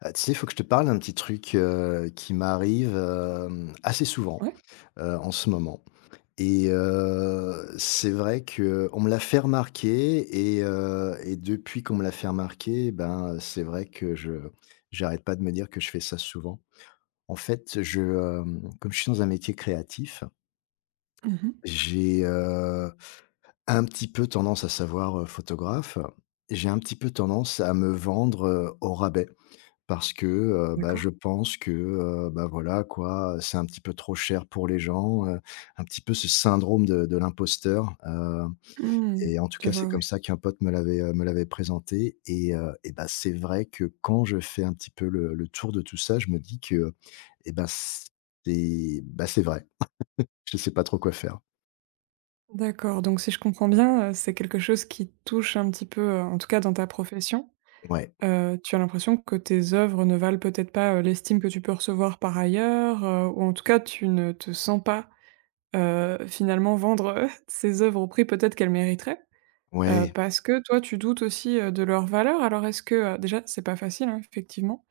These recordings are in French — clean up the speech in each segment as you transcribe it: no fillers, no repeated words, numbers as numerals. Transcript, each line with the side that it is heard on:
left: Ah, tu sais, il faut que je te parle d'un petit truc, qui m'arrive, assez souvent,
right: Ouais.
left: en ce moment et c'est vrai que on me l'a fait remarquer et depuis qu'on me l'a fait remarquer, ben, c'est vrai que je j'arrête pas de me dire que je fais ça souvent. En fait, je, comme je suis dans un métier créatif,
right: Mmh.
left: j'ai, un petit peu tendance à savoir, photographe, j'ai un petit peu tendance à me vendre, au rabais. Parce que, bah,
right: D'accord.
left: je pense que, bah, voilà quoi, c'est un petit peu trop cher pour les gens, un petit peu ce syndrome de l'imposteur,
right: Mmh.
left: et en tout
right: Je
left: cas, c'est
right: vois, oui.
left: comme ça qu'un pote me l'avait présenté et bah, c'est vrai que quand je fais un petit peu le tour de tout ça, je me dis que et bah, c'est vrai. Je ne sais pas trop quoi faire.
right: D'accord, donc si je comprends bien, c'est quelque chose qui touche un petit peu, en tout cas dans ta profession.
left: Ouais,
right: Tu as l'impression que tes œuvres ne valent peut-être pas, l'estime que tu peux recevoir par ailleurs, ou en tout cas tu ne te sens pas, finalement vendre, ces œuvres au prix peut-être qu'elles mériteraient.
left: ouais.
right: Parce que toi tu doutes aussi, de leur valeur. Alors est-ce que, déjà c'est pas facile, hein, effectivement.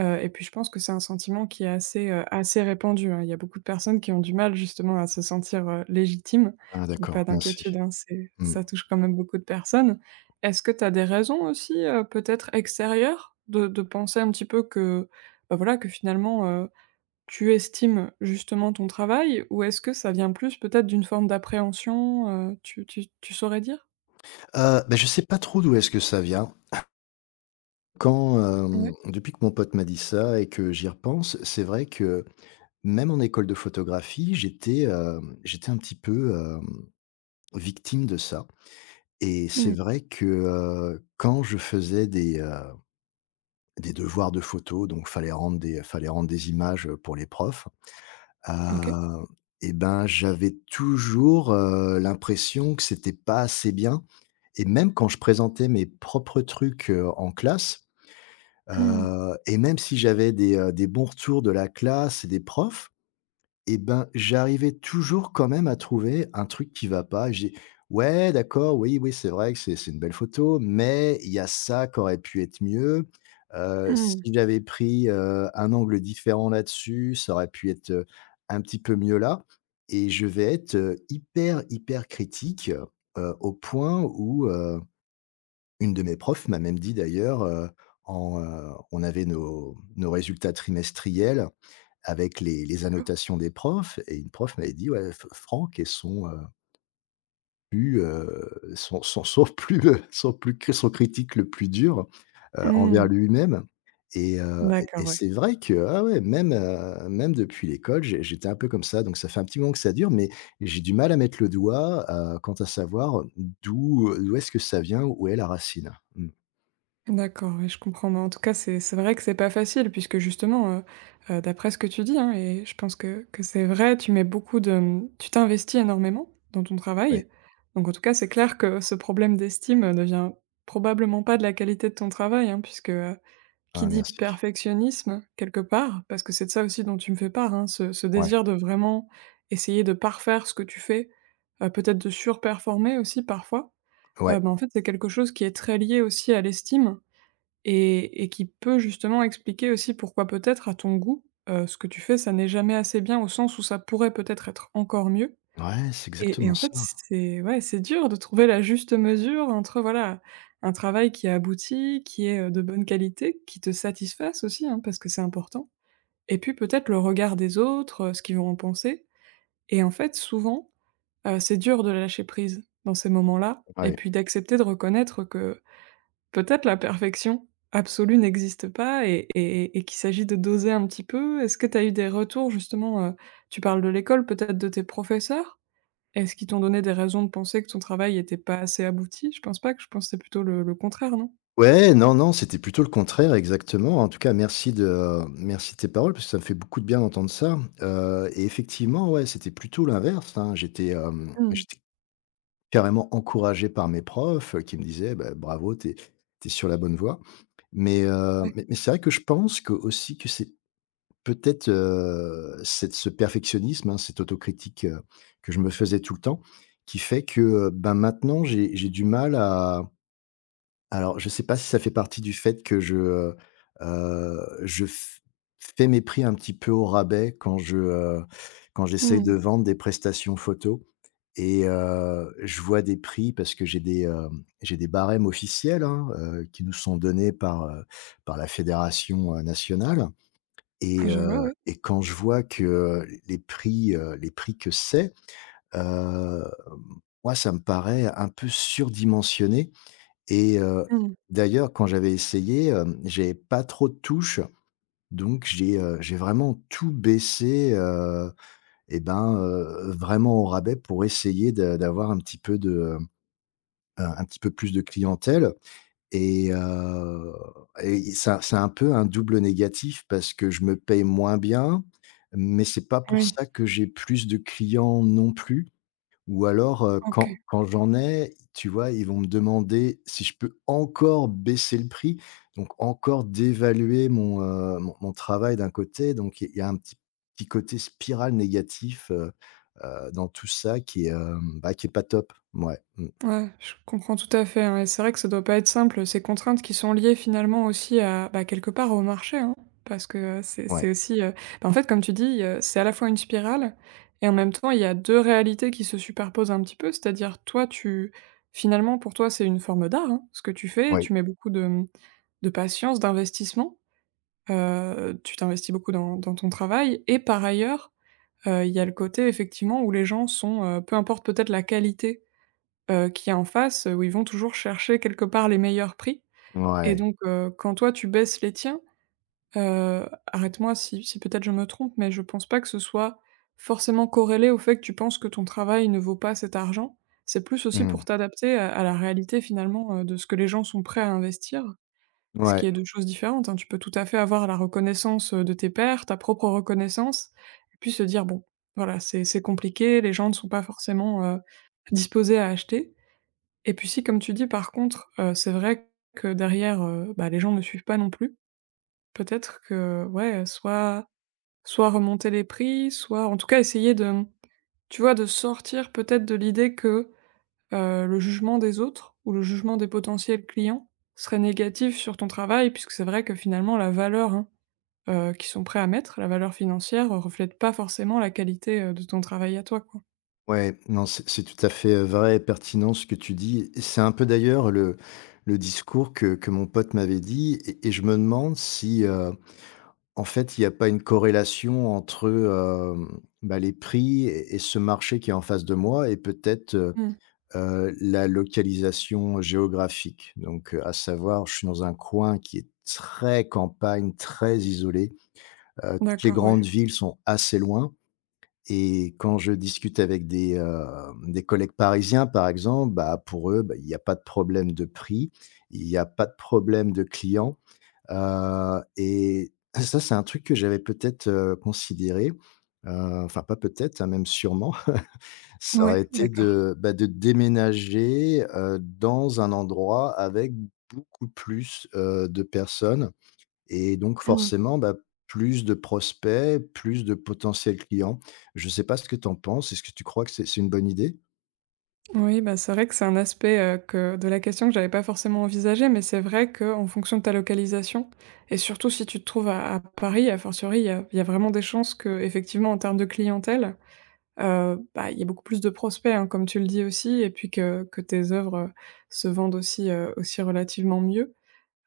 right: Et puis je pense que c'est un sentiment qui est assez, assez répandu, hein. Il y a beaucoup de personnes qui ont du mal justement à se sentir, légitimes.
left: Ah
right: Donc
left: d'accord,
right: pas
left: merci.
right: d'inquiétude, hein, c'est
left: Mmh.
right: ça touche quand même beaucoup de personnes. Est-ce que tu as des raisons aussi, peut-être extérieures de penser un petit peu que, bah, voilà, que finalement, tu estimes justement ton travail? Ou est-ce que ça vient plus peut-être d'une forme d'appréhension, tu saurais dire?
left: Bah, je sais pas trop d'où est-ce que ça vient. Quand,
right: Ouais.
left: depuis que mon pote m'a dit ça et que j'y repense, c'est vrai que même en école de photographie, j'étais un petit peu, victime de ça et c'est
right: Mmh.
left: vrai que, quand je faisais des devoirs de photo, donc fallait rendre des images, pour les profs,
right: OK.
left: heu et ben, j'avais toujours, l'impression que c'était pas assez bien et même quand je présentais mes propres trucs, en classe.
right: Mmh.
left: Et même si j'avais des bons retours de la classe et des profs, eh ben, j'arrivais toujours quand même à trouver un truc qui va pas. Je «Ouais, d'accord, oui, oui, c'est vrai que c'est une belle photo, mais il y a ça qui aurait pu être mieux. Si
right: Mmh.
left: j'avais pris, un angle différent là-dessus, ça aurait pu être, un petit peu mieux là» et je vais être, hyper, hyper critique, au point où, une de mes profs m'a même dit d'ailleurs, on avait nos résultats trimestriels avec les
right: D'accord.
left: annotations des profs et une prof m'avait dit: «Ouais, F Franck est son, plus, son son son plus, son critique le plus dur, envers
right: Mmh.
left: lui-même» et
right: D'accord, ouais.
left: c'est vrai que, ah ouais, même, même depuis l'école, j'étais un peu comme ça, donc ça fait un petit moment que ça dure, mais j'ai du mal à mettre le doigt, quant à savoir d'où est-ce que ça vient, où est la racine? Mmh,
right: D'accord, oui, je comprends. Mais en tout cas, c'est vrai que c'est pas facile puisque justement, d'après ce que tu dis, hein, et je pense que c'est vrai, tu mets beaucoup de, mmh, tu t'investis énormément dans ton
left: oui.
right: travail. Donc en tout cas, c'est clair que ce problème d'estime, ne vient probablement pas de la qualité de ton travail, hein, puisque, qui
left: Ah
right: dit
left: merci.
right: perfectionnisme quelque part, parce que c'est de ça aussi dont tu me fais part, hein, ce
left: Ouais,
right: désir de vraiment essayer de parfaire ce que tu fais, peut-être de surperformer aussi parfois,
left: ouais,
right: bah, en fait, c'est quelque chose qui est très lié aussi à l'estime et qui peut justement expliquer aussi pourquoi peut-être à ton goût, ce que tu fais, ça n'est jamais assez bien au sens où ça pourrait peut-être être encore mieux
left: ouais, c'est
right: et
left: exactement
right: en fait
left: ça.
right: c'est ouais, c'est dur de trouver la juste mesure entre voilà, un travail qui aboutit, qui est, de bonne qualité, qui te satisfasse aussi, hein, parce que c'est important et puis peut-être le regard des autres, ce qu'ils vont en penser et en fait souvent, c'est dur de lâcher prise dans ces moments-là et
left: Ouais.
right: puis d'accepter de reconnaître que peut-être la perfection absolue n'existe pas et qu'il s'agit de doser un petit peu. Est-ce que tu as eu des retours justement, tu parles de l'école, peut-être de tes professeurs? Est-ce qu'ils t'ont donné des raisons de penser que ton travail n'était pas assez abouti? Je pense pas que je pense que c'est plutôt le contraire, non?
left: Ouais, non, non, c'était plutôt le contraire exactement. En tout cas, merci de tes paroles parce que ça me fait beaucoup de bien d'entendre ça, et effectivement, ouais, c'était plutôt l'inverse, hein.
right: Mmh,
left: J'étais carrément encouragé par mes profs, qui me disaient: «Bah bravo, t'es sur la bonne voie» mais heu,
right: ouais.
left: mais mais c'est vrai que je pense que aussi que c'est peut-être, cette ce perfectionnisme, hein, cette autocritique, que je me faisais tout le temps, qui fait que, ben, maintenant j'ai du mal à alors je sais pas si ça fait partie du fait que je f fais mes prix un petit peu au rabais quand je, quand j'essaye de
right: Mmh.
left: vendre des prestations photos et je vois des prix parce que j'ai des barèmes officiels, hein, qui nous sont donnés par, par la fédération, nationale et
right: Je vois, oui.
left: quand je vois que, les prix que c'est, heu, moi, ça me paraît un peu surdimensionné et d'ailleurs, quand j'avais essayé, j'avais pas trop de touches, donc j'ai vraiment tout baissé, et ben, vraiment au rabais pour essayer de d'avoir un petit peu de, un petit peu plus de clientèle. Et ça c'est un peu un double négatif parce que je me paye moins bien, mais c'est pas pour
right: Oui,
left: ça que j'ai plus de clients non plus ou alors,
right: OK.
left: quand j'en ai, tu vois, ils vont me demander si je peux encore baisser le prix, donc encore dévaluer mon, mon travail d'un côté, donc il y a un petit petit côté spirale négatif, dans tout ça qui est, bah, qui est pas top. Ouais, mmh,
right: Ouais, je comprends tout à fait, hein, et c'est vrai que ça doit pas être simple, ces contraintes qui sont liées finalement aussi à, bah, quelque part au marché, hein, parce que, c'est
left: ouais,
right: c'est aussi, bah, en fait comme tu dis, c'est à la fois une spirale et en même temps il y a 2 réalités qui se superposent un petit peu. C'est-à-dire toi tu finalement pour toi c'est une forme d'art, hein, ce que tu fais,
left: ouais,
right: tu mets beaucoup de, mmh, de patience, d'investissement, tu t'investis beaucoup dans ton travail et par ailleurs, il y a le côté effectivement où les gens sont, peu importe peut-être la qualité qui est en face, où ils vont toujours chercher quelque part les meilleurs prix et
left: ouais,
right: donc quand toi tu baisses les tiens, heu, arrête-moi si peut-être je me trompe, mais je pense pas que ce soit forcément corrélé au fait que tu penses que ton travail ne vaut pas cet argent. C'est plus aussi
left: mmh,
right: pour t'adapter à la réalité finalement, de ce que les gens sont prêts à investir, ce
left: ouais.
right: qui est 2 choses différentes, hein. Tu peux tout à fait avoir la reconnaissance, de tes pairs, ta propre reconnaissance et puis se dire: «Bon, voilà, c'est compliqué, les gens ne sont pas forcément, disposés à acheter». Et puis si, comme tu dis, par contre, c'est vrai que derrière, bah, les gens ne suivent pas non plus, peut-être que ouais, soit remonter les prix, soit en tout cas essayer de, mmh, tu vois, de sortir peut-être de l'idée que, le jugement des autres ou le jugement des potentiels clients serait négatif sur ton travail. Puisque c'est vrai que finalement la valeur, hein, qu'ils sont prêts à mettre, la valeur financière, reflète pas forcément la qualité, de ton travail à toi, quoi.
left: Ouais, non, c'est tout à fait, vrai et pertinent ce que tu dis. Et c'est un peu d'ailleurs le discours que mon pote m'avait dit et je me demande si, en fait, il n'y a pas une corrélation entre, bah, les prix et ce marché qui est en face de moi et peut-être,
right: Mmh.
left: la localisation géographique. Donc, à savoir, je suis dans un coin qui est très campagne, très isolé, toutes les
right: D'accord,
left: grandes
right: ouais.
left: villes sont assez loin et quand je discute avec des, des collègues parisiens, par exemple, bah, pour eux, bah, il n'y a pas de problème de prix, il n'y a pas de problème de clients, et ça, c'est un truc que j'avais peut-être, considéré, heu, enfin, pas peut-être, hein, même sûrement, ça aurait
right: Ouais,
left: été
right: d'accord.
left: de, bah, de déménager, dans un endroit avec beaucoup plus, de personnes et donc
right: Mmh.
left: forcément, bah, plus de prospects, plus de potentiels clients. Je sais pas ce que tu en penses? Est-ce que tu crois que c'est une bonne idée?
right: Oui, bah, c'est vrai que c'est un aspect, que de la question que j'avais pas forcément envisagé, mais c'est vrai qu'en fonction de ta localisation et surtout si tu te trouves à Paris, a fortiori, il y a vraiment des chances que effectivement en termes de clientèle, bah, il y a beaucoup plus de prospects, hein, comme tu le dis aussi et puis que tes œuvres, se vendent aussi, aussi relativement mieux.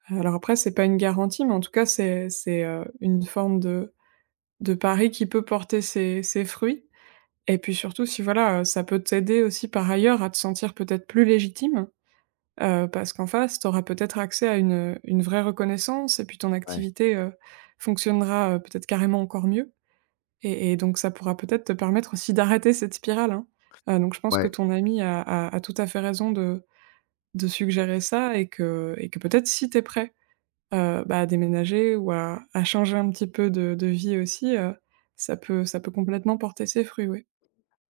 right: Alors après, c'est pas une garantie, mais en tout cas, c'est une forme de pari qui peut porter ses fruits. Et puis surtout, si voilà, ça peut t'aider aussi par ailleurs à te sentir peut-être plus légitime, parce qu'en face, tu auras peut-être accès à une vraie reconnaissance et puis ton
left: Ouais,
right: activité, fonctionnera, peut-être carrément encore mieux et donc ça pourra peut-être te permettre aussi d'arrêter cette spirale, hein. Donc je pense que
left: ouais,
right: ton ami a tout à fait raison de suggérer ça et que peut-être si tu es prêt, bah, à déménager ou à changer un petit peu de vie aussi, ça peut complètement porter ses fruits, oui.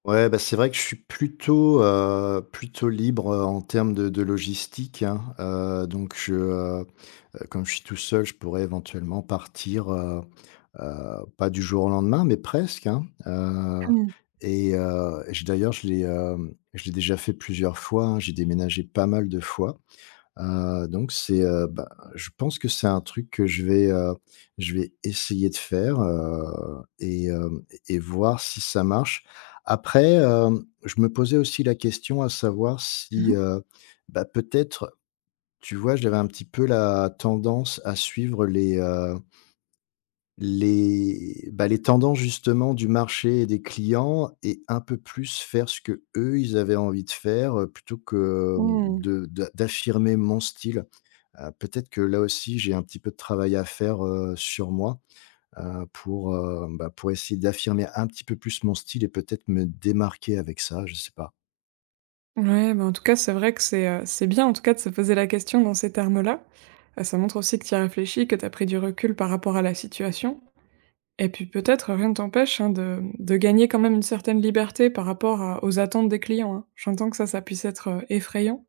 left: ouais, bah, c'est vrai que je suis plutôt, plutôt libre, en termes de logistique, hein. Donc je, comme je suis tout seul, je pourrais éventuellement partir, pas du jour au lendemain, mais presque, hein.
right: Mmh.
left: Je d'ailleurs, je l'ai déjà fait plusieurs fois, hein. J'ai déménagé pas mal de fois. Donc c'est, bah, je pense que c'est un truc que je vais essayer de faire, et voir si ça marche. Après, je me posais aussi la question à savoir
right: Mmh
left: si,
right: mh.
left: bah, peut-être, tu vois, j'avais un petit peu la tendance à suivre les, bah, les tendances justement du marché et des clients et un peu plus faire ce que eux ils avaient envie de faire, plutôt que, hem,
right: Mmh.
left: de d'a d'affirmer mon style. Peut-être que là aussi, j'ai un petit peu de travail à faire, sur moi, bah, pour essayer d'affirmer un petit peu plus mon style et peut-être me démarquer avec ça, je sais pas.
right: Ouais, bah, en tout cas, c'est vrai que c'est bien, en tout cas, de se poser la question dans ces termes-là. Ça montre aussi que tu as réfléchi, que tu as pris du recul par rapport à la situation et puis peut-être rien ne t'empêche, hein, de, mmh, de gagner quand même une certaine liberté par rapport à aux attentes des clients, hein. J'entends que ça puisse être, effrayant,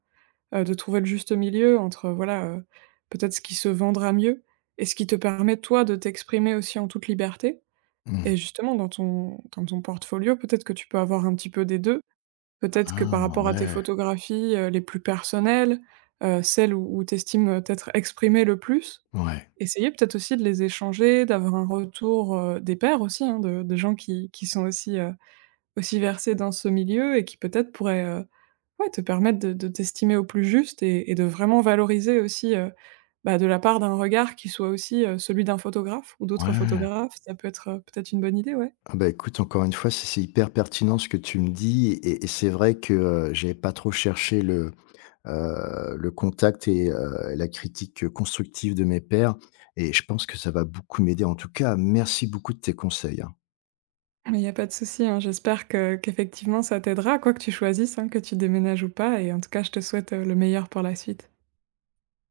right: de trouver le juste milieu entre, voilà, peut-être ce qui se vendra mieux et ce qui te permet, toi, de t'exprimer aussi en toute liberté
left: Mmh.
right: et justement dans ton portfolio, peut-être que tu peux avoir un petit peu des 2. Peut-être que
left: Ah
right: par rapport à tes
left: ouais,
right: photographies, les plus personnelles, celles où tu estimes, t'être exprimé le plus,
left: ouais,
right: essayer peut-être aussi de les échanger, d'avoir un retour, des pairs aussi, hein, de gens qui sont aussi, aussi versés dans ce milieu et qui peut-être pourraient, ouais, te permettre de t'estimer au plus juste et de vraiment valoriser aussi, bah, de la part d'un regard qui soit aussi, celui d'un photographe ou d'autres
left: ouais.
right: photographes. Ça peut être, peut-être une bonne idée, ouais.
left: Ah bah, écoute, encore une fois, c'est hyper pertinent ce que tu me dis et c'est vrai que, j'avais pas trop cherché le contact et la critique, constructive de mes pairs et je pense que ça va beaucoup m'aider. En tout cas, merci beaucoup de tes conseils, hein.
right: Mais il n'y a pas de souci, hein. J'espère que qu'effectivement ça t'aidera, quoi que tu choisisses, hein, que tu déménages ou pas et en tout cas, je te souhaite, le meilleur pour la suite.